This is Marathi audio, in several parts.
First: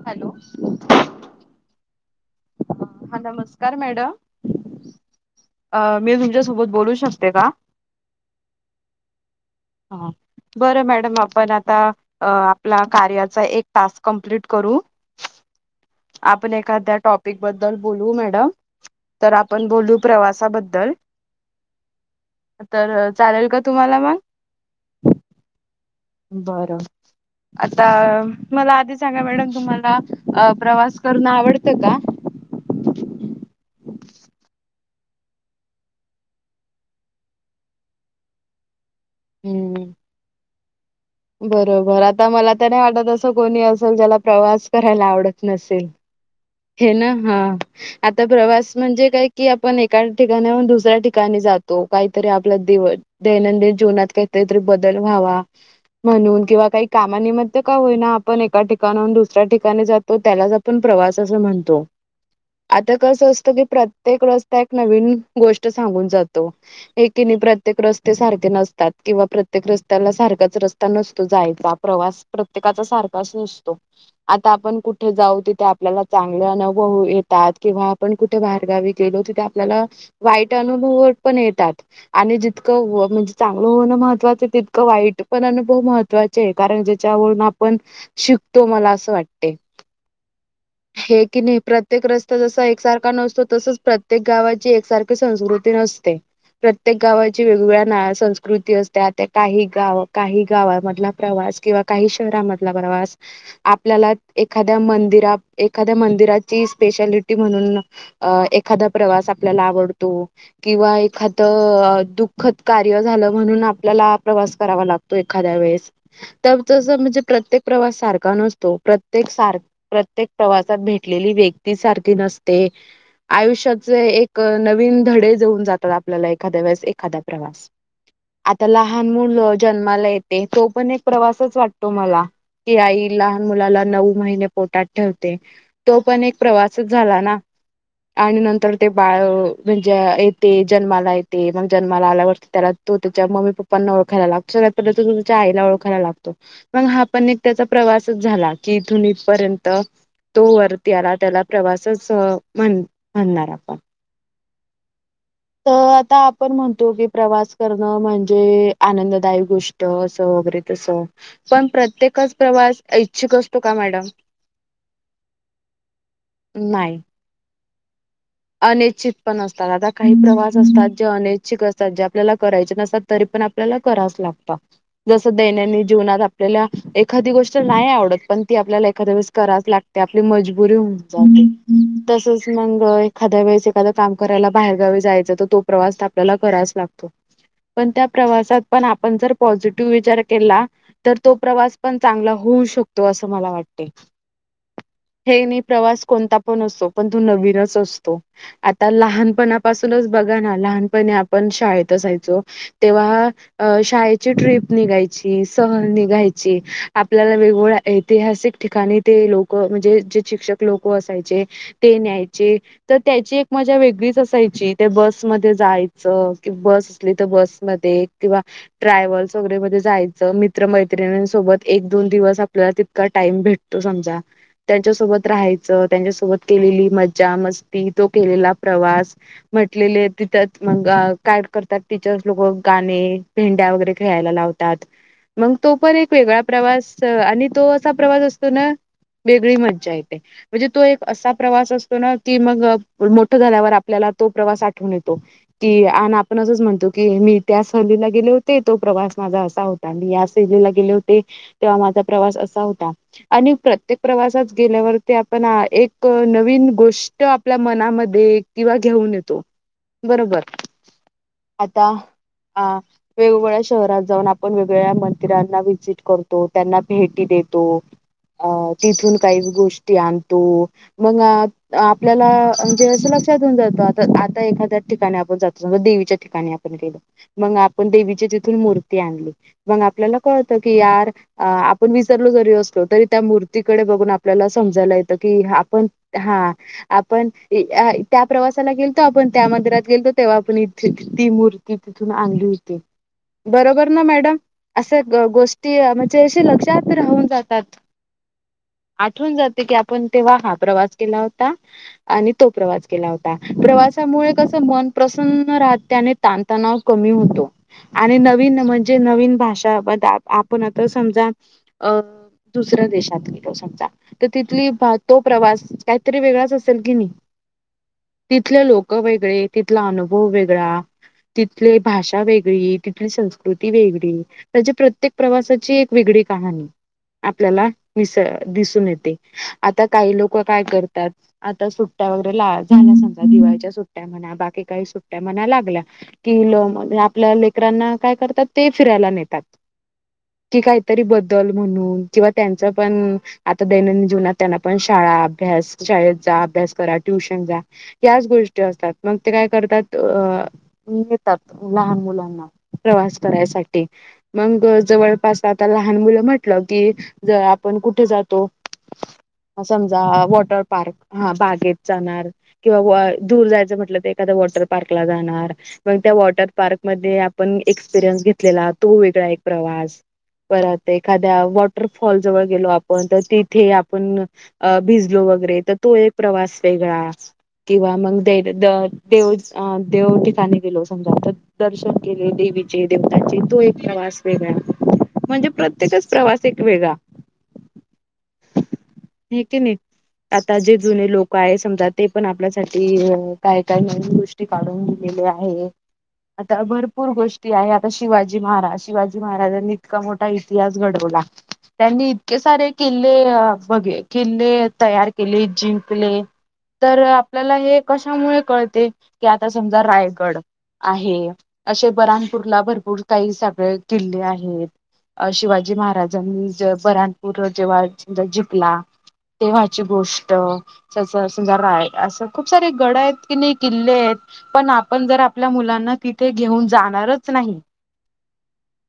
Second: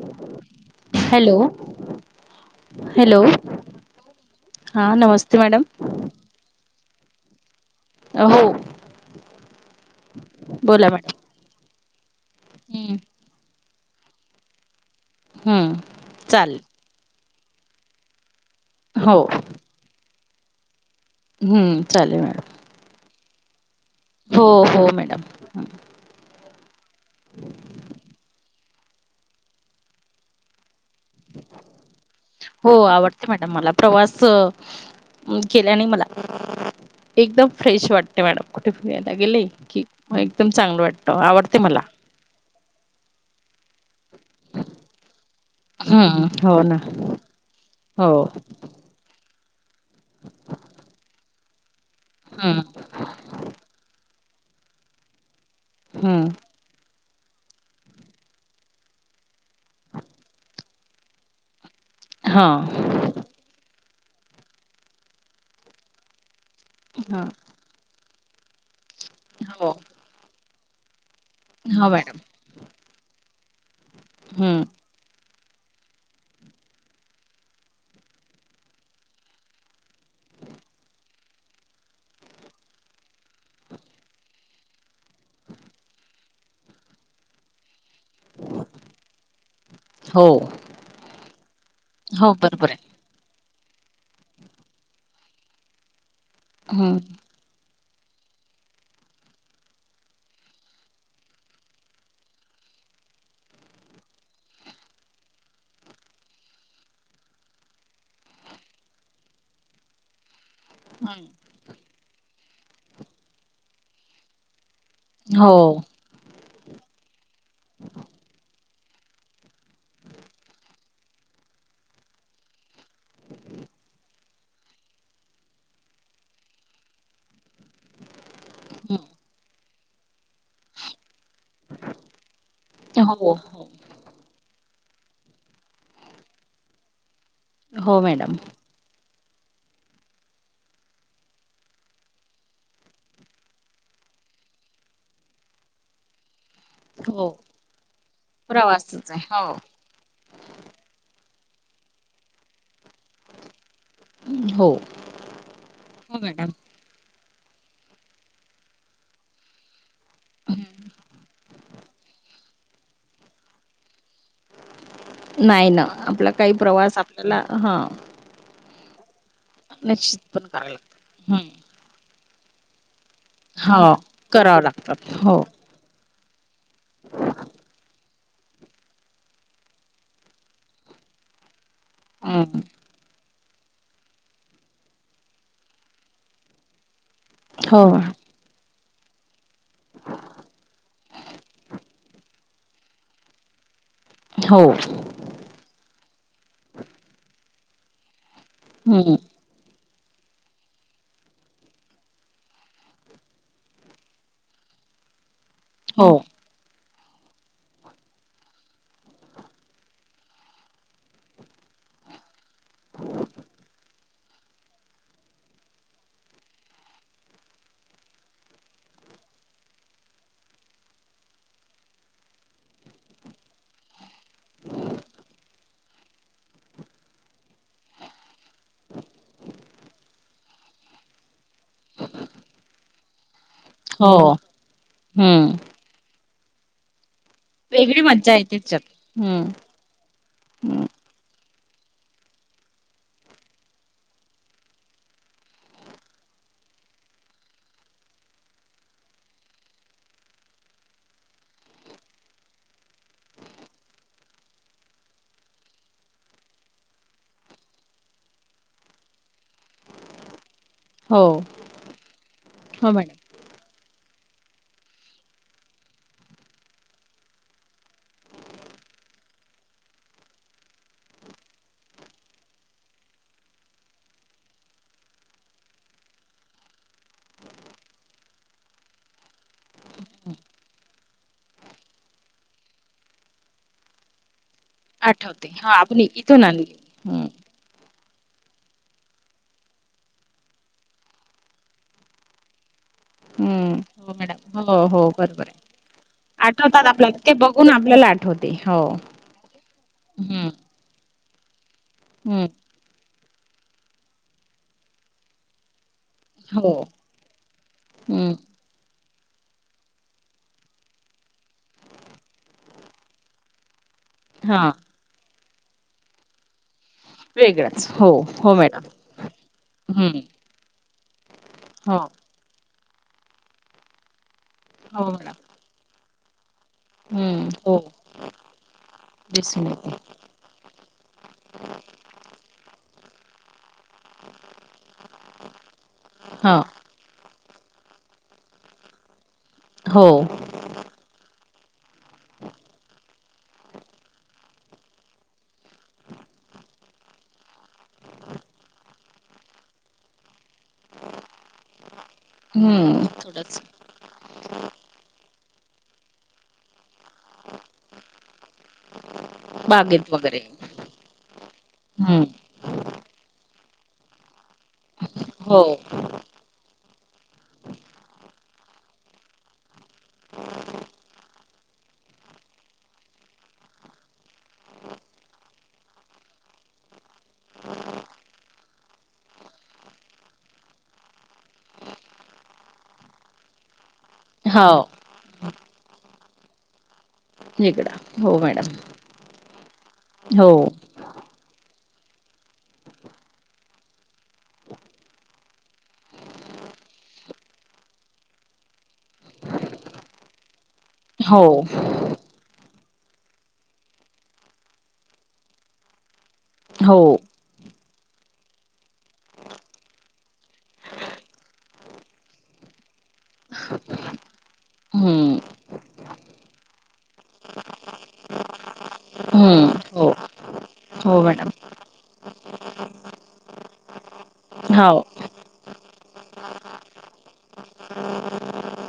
हॅलो.. हॅलो [inaudible] हा, [inaudible] हॅलो नमस्कार मॅडम हां नमस्ते मॅडम मी, तुमच्या सोबत बोलू शकते का? हो. [inaudible] ह बरं मॅडम आपण आता अ आपला हम्म कार्याचा एक, टास्क कम्प्लीट करू, हम्म आपण चालेल एखाद्या टॉपिक बद्दल बोलू मॅडम, हो तर, आपण बोलू प्रवासाबद्दल, हम्म चालेल मॅडम तर, चालेल का तुम्हाला मग? हो हो मॅडम, [inaudible] बरं, आता, मला, आधी सांगा. मॅडम. तुम्हाला प्रवास करण आवडतं का? हो, आवडते मॅडम मला प्रवास केलेने मला, [inaudible] एकदम फ्रेश वाटते, मॅडम कुठे फिरायला गेले, की हम्म एकदम चांगलं वाटत. बरोबर, आता मला त्या नाही वाटत, असं कोणी असेल ज्याला, प्रवास करायला आवडत नसेल, हम्म हो हे, ना, हा हो आता प्रवास म्हणजे काही, कि आपण एका ठिकाणी दुसऱ्या ठिकाणी जातो. काहीतरी हम्म आपलं दिव दैनंदिन जीवनात काही काही तरी बदल व्हावा हम्म म्हणून, किंवा, काही कामानिमित्त काय होईना, आपण एका ठिकानाहुन ठिकाणी जातो त्याला आपण प्रवास अस म्हणतो, हा आता कस असत की प्रत्येक रस्ता एक नवीन गोष्ट सांगून जातो, हा एकी प्रत्येक रस्ते सारखे नसत, किंवा प्रत्येक हो रस्त्याला सारखाच रस्ता नसतो, जायचा हो मॅडम प्रवास प्रत्येकाचा सारखाच नसतो, आता, हम्म आपण कुठे जाऊ, तिथे, आपल्याला चांगले अनुभव येतात, किंवा, आपण कुठे बाहेरगावी गेलो तिथे, आपल्याला वाईट अनुभव ण येतात आणि जितकं म्हणजे चांगलं होणं महत्वाचं, तितकं वाईट पण अनुभव मह महवाचे, कारण, ज्याच्यावरून आपण शिकतो मला असं वाटते. हो. हे, की नाही प्रत्येक हो रस्ता जसा बरोबर आहे एकसारखा नसतो, तसच प्रत्येक गावाची एकसारखी संस्कृती नसते. हम्म प्रत्येक गावाची वेगवेगळ्या संस्कृती असते. त्या काही गाव, काही गावामधला प्रवास, किंवा काही शहरामधला प्रवा प्रवास आपल्याला एखाद्या मंदिरा एखाद्या मंदिराची स्पेशालिटी म्हणून अ एखादा प्रवास आपल्याला आवडतो. किंवा हम्म एखादं दुःखद कार्य झालं, म्हणून आपल्याला प्रवास करावा लागतो. तो हो एखाद्या वेळेस तर, जस म्हणजे प्रत्येक प्रवास सारखा नसतो. प्रत्येक, सार प्रत्येक प्रवासात भेटलेली व्यक्ती सारखी नसते. आयुष्याचे एक नवीन धडे देऊन जातात. आपल्याला एखाद्या वेळेस एखादा्या प्रवास, आता लहान हम्म मुल जन्माला येते. तो पण एक प्रवासच वाटतो मला, की आई हो लहान हो मुलाला नऊ महिने पोटात ठेवते. तो पण एक प्रवासच झाला ना? हो मॅडम. आणि नंतर ते बाळ म्हणजे येते. जन्माला येते. मग जन्माला आल्यावरटते, त्याला तो त्याच्या मम्मी पप्पना, ओळखायला लागतो. पण तुमच्या आईला ओळखला लागतो. हा हो पण एक त्याचा प्रवास, झाला. की इथून प्रवासच आहे हो. इथपर्यंत, वरतीला त्याला प्रवासच म्हण म्हणणार आपण. हो. तर आता हो मॅडम. आपण म्हणतो, की प्रवास, अन म्हणजे, आनंददायक गोष्ट असं वगैरे, तसं, पण, प्रत्येक, इच्छुक असतो का मॅडम. नाही ना आपला काही प्रवास आपल्याला हा अनिच्छित पण असतात, आता काही निश्चित पण प्रवास करायला असतात जे लागतो. हम्म अनिच्छित असतात, जे आपल्याला करायचे नसतात. तरी पण आपल्याला हो कराच लागत करावं लागतात जस हो दैननी जीवनात आपल्याला एखादी गोष्ट नाही आवडत, पण ती आपल्याला एखाद्या वेळेस करायच लागते आपली मजबुरी होऊन जाते. ह् तसच हम्म. मगय, एखाद्य वेळेस एखादा काम करायला बाहेरगावी जायचं तर तो प्रवास आपल्याला करायच लागतो. हो पण त्या प्रवासात पण आप पण जर पॉझिटिव्ह विचार केला, तर तो प्रवास पण चांगला होऊ शकतो असं मला वाटते. हो. हे नी प्रवास कोणता पण असो, पण तू नवीनच असतो. आता हम्म लहानपणापासू तुनच बघा ना लहानीपणी आपण शाळेत असायचो, तेव्हा अ शाळेची ट्रिप नी निघायची, सहल हो निघायची. आपल्याला वेगवेगळ्या ऐतिहासिक ठिकाणी ते लोक म्हणजे जे शिक्षक लोक असायचे ते ये न्यायचे. त त्याची एक मजा वेगळीच असायची, ते बसमध्ये जायचं कि बस असली तर बस मदे [unintelligible] किंवा ट्रॅव्हल्स वगेरे मध्ये जायच, मित्र मैत्रिणीन सोबत एक दोन दिवस आपल्याला ती का टाइम भेटतो समजा, त्यांच्यासोबत राहायच, त्यांच्यासोबत केलेली मज्जा मस ती तो केलेला प्रवास, म्हटलेले तिथच मंग का [unintelligible] करतात तिथेच लोक गा [unintelligible] ने भेंड्या वगैरे हो खेळायला लावतात, मंग हम्म तो पण एक वेगळा प्रवास आणि तो असा वेगळी प्रवास मज्जा आहे असतो ना, त्याच्यात. हम्म वेगळी मज्जा येते, म्हणजे तो हम्म एक असा प्रवास असतो ना- मोठ झाल्यावर आपल्याला तो प्रवास आठवून येतो कि आपण अस म्हणतो की मी त्या सहलीला गेले होते. तो प्रवास माझा असा होता. मी ह्या सहलीला गेले होते तेव्हा माझा प्रवास अ असा होता आणि प्रत्येक प्रवासात गेल्यावरती आपण एक नवीन गोष्ट, तो आपल्या मनामध्ये किंवा घेऊन येतो. बरोबर, हो. आता अ हो मॅडम वेगवेगळ्या शहरात जाऊन आप आपण वेगवेगळ्या मंदिरांना व्हीजिट करतो त्यांना भेटी देतो. अ तिथून काही गोष्टी आणतो. मग, आपल्याला म्हणजे असं लक्षात येऊन जात. आता आता एखाद्याच ठिकाणी आपण जातो. समजा, देवीच्या ठिकाणी आपण गेलो. मग आपण देवी ची जिथून मूर्ती आणली. मग आपल्याला कळत की यार आपण वी विसरलो जरी असलो तरी त्या मूर्तीकडे बघूण आपल्याला समजायला येत कि, आठवते हा आपण इथून हा आणली हम्म. आपण हि ज्या त्या त्या प्रवासाला गेलतो. आपण त्या मंदिरात गेलतो. तेव्हा आपण इथे ती मूर्ती तिथून आणली होती. हम्म बरोबर ना हो मॅडम, हो अस हो बरोबर आहे. गोष्टी म्हणजे आठवतात लक्षात आपल्याला राहून ते जातात. बघून आपल्याला आठवते हो. आठून करतेय की आपण तेव्हा हम्म हा प्रवास केला हो आणि हम्म तो प्रवास केला होता. असा होता. प्रवासामुळे कस मन प्रसन्न राहत आणि ताणतणाव हो. कमी होतो आणि हम्म, नवीन म्हणजे नवीन भाषा आपण आता समजा. अ दुसऱ्या देशात गेलो. समजा, तर तिथली हां, तो प्रवास काहीतरी वेगळाच असेल की नाही. वेगळंच, तिथले लोक वेगळे, तिथला हं, अनुभव वेगळा, तिथली हो, भाषा वेगळी, तिथली संस्कृती वेगळी त्याची हो प्रत्येक मॅडम. प्रवासाची एक वेगळी कहाणी. हं, आपल्याला हो विस दिसून येते. दिसून आता येते. काही लोक काय करतात. आता सुट्टया वगैरे ला झाल्या समजा. दिवाळीच्या सुट्टया म्हणा, बाकी काही सुट्टया म्हणा लागल्या. किल हां, आपल्या लेकरांना काय करतात ते फिरायला नेतात. हो. कि काहीतरी बदल? दल म्हणून किंवा त्यांचा पण आता दैनंदिन जीवनात त्यांना पण शाळा अभ्यास शाळेत चा अभ्यास करा. ट्युशन चा याच गोष्टी असतात. मग ते काय करतात अ लहान मुलांना हं, प्रवास थोडंच करायसाठी. मंग जवळपास आता लहान मुलं म्हटलं की, ज आपण कुठे जातो? समजा बागेत वगैरे. वॉटर पार्क, हा बागेत हं, जाणार किवा [unintelligible] दूर जायचं म्हटलं त एखाद्या वॉटर पार्कला जाणार, हो, मंग त्या वॉटरपार्क मध्ये आपण एक्सपिरियन्स घेतलेला, तो वेगळा एक प्रवास परत एखाद्या वॉटरफॉल जवळ गेलो आपण तर तिथे आपण अ भिजलो. वगैरे त तो एक प्रवास वेगळा किंवा मग दे द देव अ देव ठिकाणी गेलो समजा तर दर्शन केले देवि [unintelligible] ची देवताची तो एक प्रवास वेगळा हो म्हणजे प्रत्येकच प्रवास एक वेगळा [unintelligible] हो मॅडम हे की नाही हो आता जे जुने लोक काय समजा ते पण आपल्यासाठी काय काय नवीन गोष्टी काढून दिलेले आहे. आता भरपूर गोष्टी आहे, आता शिवाजी महाराज शिवाजी महाराजांनी इतका मोठा इतिहास घडवला हो, त्यांनी इतके सारे किल्ले बगी किल्ले तयार केली जिंकले हो. तर आपल्याला हे कशामुळे कळते की आता समजा रायगड आहे असे बराणपूरला भर पूर काही [unintelligible] किल्ले आहेत. अ हं, शिवाजी महाराजांनी ज बराणपूर [unintelligible] जिकला तेव्हा हं, ची हो, गोष्ट हो मॅडम. [unintelligible] रा असं खूप सारे गड आहेत किनय किल्ले आहेत. पण हो, आपण जर आपल्या मुलांना तिथे घेऊन जाणारच नाही.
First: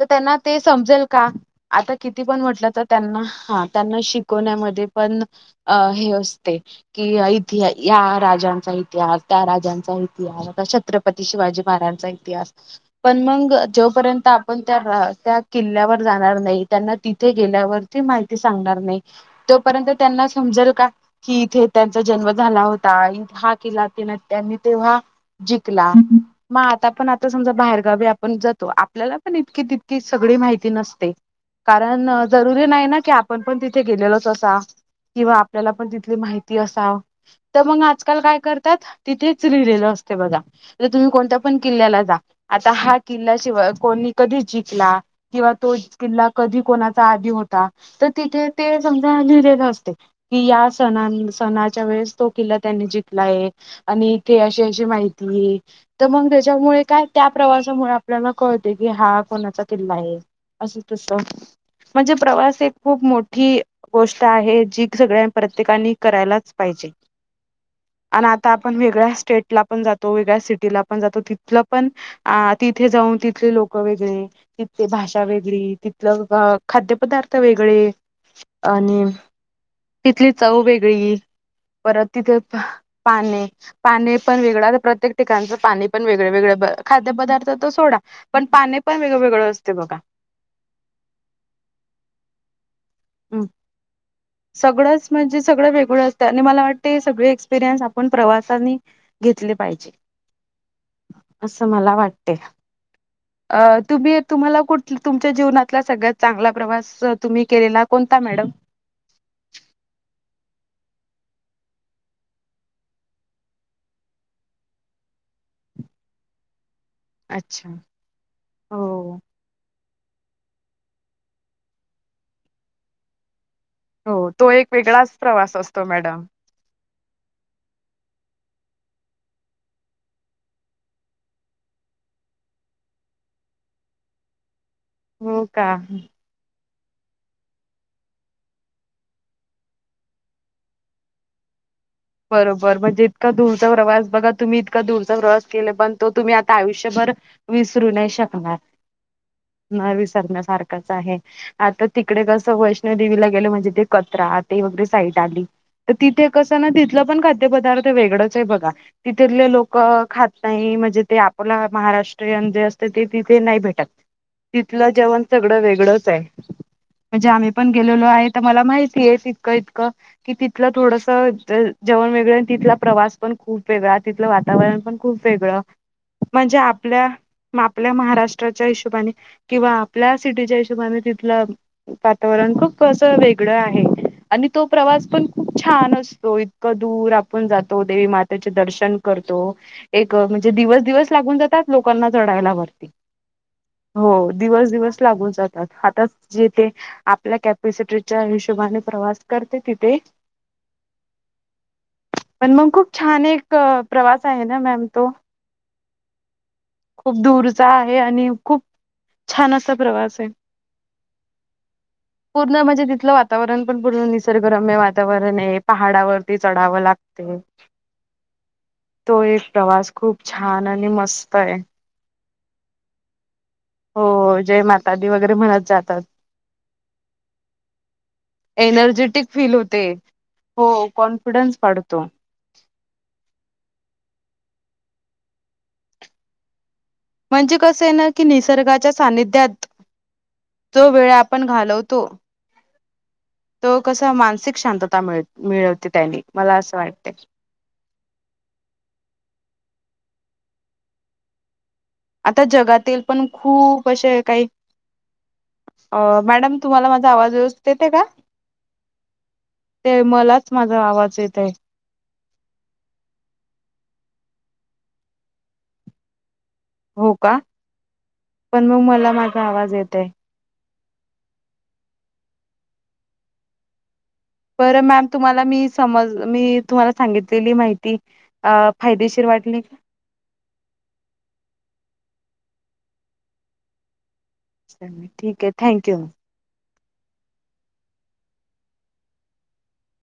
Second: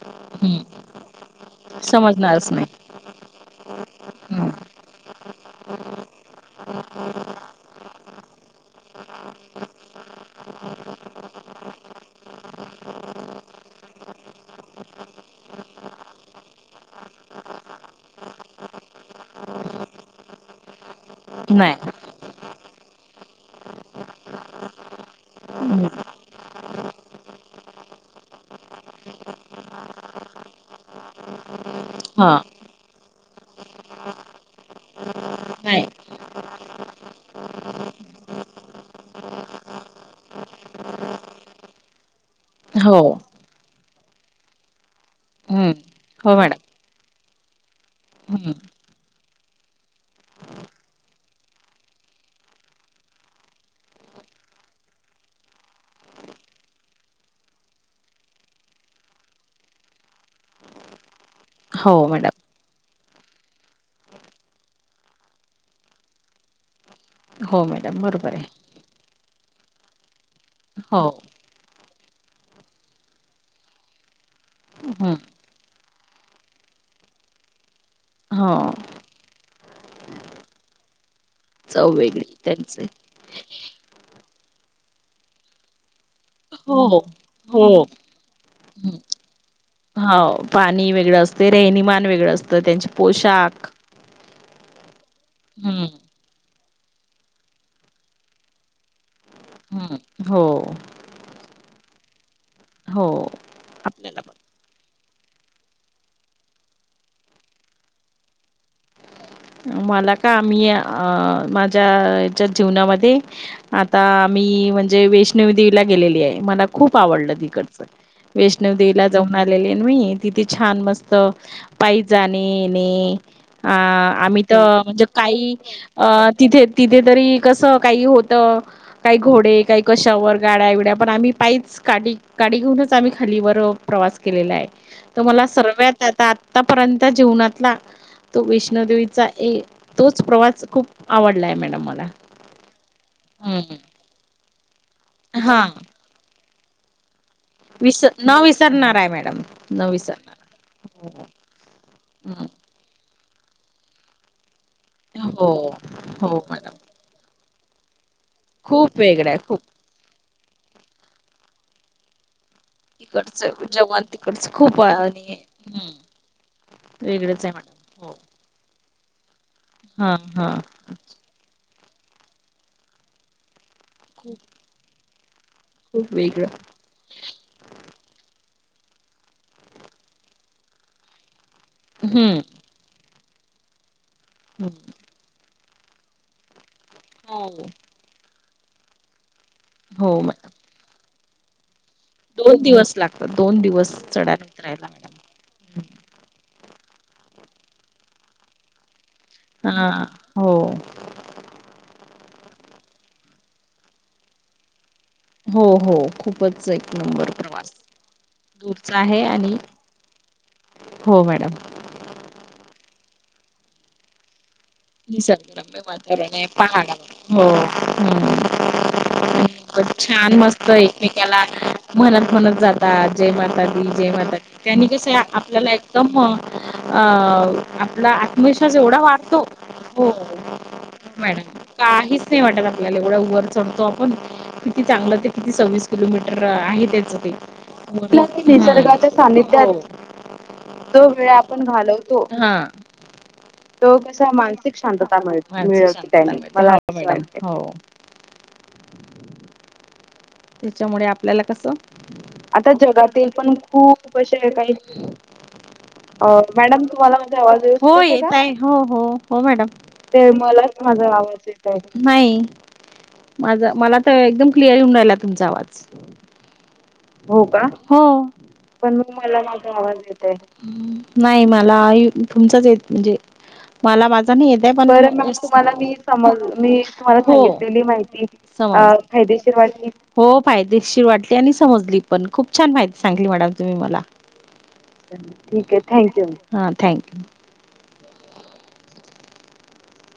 त त्यांना ते हं. समजेल का? आता किती पण समजणारच नाही. म्हटलं तर त्यांना हा त्यांना हं, शिकवण्यामध्ये पण अ हे असते कि इतिहा, या राजांचा इतिहास, त्या राजांचा इतिहास छत्रपती शिवाजी महाराजांचा इतिहास, पण मंग जो पर्यंत त्या आपण त्या रा त्या किल् किल्ल्यावर जाणार नाही, त्यांना तिथं गेल्या वर ती माहिती सांगणार नाही तोपर्यंत त्यांना समजल का? कि इथे नाही. त्यांचा जन्म झाला होता इत हा किल्ला तिन त्यांनी तेव्हा हं, जीकला, म आता पण आता सम समजा बाहेरगावी आपण जातो, आपल्याला पण इतकी तितकी सगळी माहिती नसते. कारण हां, जरुरी नाही ना की आपण पण तिथे गेलेलोच असा किंवा आपल्याला नाही. पण तिथली माहिती असा, त मंग आजकाल काय करतात, तिथेच लिहिलेलं अस असते बघा, [unintelligible] तुम्ही कोणत्या पण किल्ल्याला जा आता हो, हा किल्ला शिवा अ कोणी, कधी जिकला, किंवा हं. तो किल्ला हो मॅडम. कधी कोणाचा त आधी होता, तर तिथे हं, ते समजा लिहिलेलं अस ते कि या सनान सणाच्या वेळेस तो किल्ला त्यांनी जिकला आहे आणि इथे अशे अशे माहिती ये त मंग त्याच्यामुळे काय, त्या प्रवासामुळे आपल्याला कळते हा कोणाचा किल्ला ला आहे अस तस, हो म्हणजे मॅडम. प्रवास एक खूप मोठी गोष्ट आहे. जी सगळ्या प्रत्येकानी करायलाच पाहिजे हो मॅडम, आन बरोबर आहे. आता आपण वेगळ्या [unintelligible] स्टेटला पण जातो, वेगळ्या सिटीला पण हो, जातो, तिथलं पण तिथे जाऊन तिथले लोक वेगळे तिथली हं. भाषा वेगळी तिथलं. खाद्यपदार्थ वेगळे हो आणि तिथली चव वेगळी चव परत वेगळी तिथे त्यांचे पाने पाणी पण वेगळां प्रत्येक ठिकाणच पाणी पण वेग. वेगवेगळे हो खाद्य पदारथ तर हो. सोडा पण पाणी हं, पण वेगवेगळं असत. हो पाणी वेगळं असते रेहनीमान वेगळं असतं त्यांचे पोशाख सगळंच म्हणजे सगळं हम्म वेगळं असत आणि मला वाटत सगळे एक्सपिरियन्स आपण प्रवा घेतले पाहिजे. हम्म. हो. असं मला वाटते. हो. अ तुम्ही आपल्याला तुम्हाला कुठ तुमच्या जीवनातला सगळ्यात चांगला प्रवास तुम्ही केलेला कोणता मॅडम मला का आम्ही माझ्या याच्यात जीवनामध्ये आता आम्ही म्हणजे वैष्णवी देवीला गेलेली आहे मला खूप आवडलं अच्छा तिकडच वैष्णव देवी हो जाऊन आलेले. मी तिथे छान मस्त पाय जाणे येणे अ हो आम्ही. तो एक तर म्हणजे वेगळाच काही प्रवास असतो मॅडम अ तिथे. तिथे तरी कसं काही होत काही घोडे काही कशावर गाड्या बिड्या पण आम्ही पायीच. गाडी गाडी घेऊनच आम्ही खाली वर प्रवास केलेला आहे. हो तुम्हाला का सर्वत आता आतापर्यंत जीवनातला तो वैष्णोदेवीचा. ए तोच प्रवास खूप आवडला आहे मॅडम मला. बरोबर, म्हणजे इतका दूरचा हम्म प्रवास बघा तुम्ही इतका दूरचा प्रवास हा केला पण तो तुम्ही आ. आयुष्यभर विसरू विस नाही न शकणार. विसरणार आहे मॅडम. न नाही विसरणार. विसरण्यासारखाच आहे हो. आता तिकडे हम्म. कस वैष्णोदेवीला गेली म्हणजे, ते कचरा ते वगैरे साईड आली हो तर तिथे हो कस ना. मॅडम ते पदार्थ वेगळाच आहे बघा खूप वेगळं आहे तितली खूप. लोक खात नाही. म्हणजे ते आपला महाराष्ट्रीयन. ते असतं ते तिथे नाही तिकडचं भेटत जेवण तिकडचं खूप तिथलं जेवण आणि सगळं हम्म. वेगळंच आहे. म्हणजे वेगळंच आम्ही आहे पण मॅडम. गेलेलो हो आहे तर मला माहित. [unintelligible] ततकं इतकं हा कि हा. तिथलं थोडस जेवण वेगळं तिथला प्रवास पण खूप. वेगळ तिथलं वातावरण पण खूप वेगळं खूप वेगळं. म्हणजे, आपल्या आपल्या महाराष्ट्रात. हिशोबाने किंवा आपल्या सिटीच्या हिशोबाने तिथल हम्म वातावरण खूप अस वेग हेकड आहे आणि तो हम्म. प्रवास पणप छान असतो. इतकं दूर हो आपण जातो देवी मातेचे दर्शन करतो एक हो मॅडम म्हणजे दिवस दिवस. लागून जातात. लोकांना चडायला दोन वर दिवस लागतात दोन दिवस हो चढायला दिवस उतरायला दिवस मॅडम. लागून जातात हातात जे ते. आपल्या कॅपसिटीच्या हिशोबाने प्रवास. करते हा तिथे हो. पण मग खूप छान एक प्रवास आहे ना मॅम तो. हो हो खूपच एक खूप नंबर दूरचा प्रवास आहे आणि खूप दूरचा आहे आणि. छान असा प्रवास आहे हो मॅडम. पूर्ण म्हणजे तिथलं वातावरण पण पूर्ण निसर्गरम्य वातावरण आहे पहाडावर. ये पहाड हो हो. तो एक प्रवास खूप छान मस्त आणि मस्त एकमेकला आहे म्हणत म्हणत जाता जे मग, दे जय माता हो दे जय त्यांनी कस मातादी वगैरे म्हणत आपल्याला जातात एकदम अ आपला आत्मविष. एनर्जेटिक फील होते हो हो कॉन्फिडन्स मॅडम वाढतो काहीच नाही वाटत आपल्याला एवढ्या वर चढतो आपण. किती चांगलं ते किती सव्वीस किलोमीटर आहेत. तेच ते म्हणजे कसं आहे ना की निसर्गाच्या सानिध्यात. तो वेळ आपण घालवतो. तो कसा. मानसिक शांतताळ मिळवते त्यांनी मला असं वाटते.. त्याच्यामुळे आपल्याला कसं. आता जगातील पण खूप असशे काही, अ मॅडम तुम्हाला माझा आवाज येतोय का हो येताय हो हो मॅड ते मला. माझा आवाज येत आहे? नाही माझ मला तर एकदम क्लिअर येऊन राहिला तुमचा आवाज. हो का? हो! पण मग मला माझा आवाज येत आहे. नाही मला तुमचच येत म्हणजे मला माझा. पण येताय पण तुला मी समजला मी तुम्हाला सांगितले माहिती हो समजला. फायदेशीर वाटली हो फायदेशीर वाटली आणि समजली पण खूप छान माहिती सांगली मॅडम तुम्ही मला. ठीक आहे थँक्यू हां थँक्यू.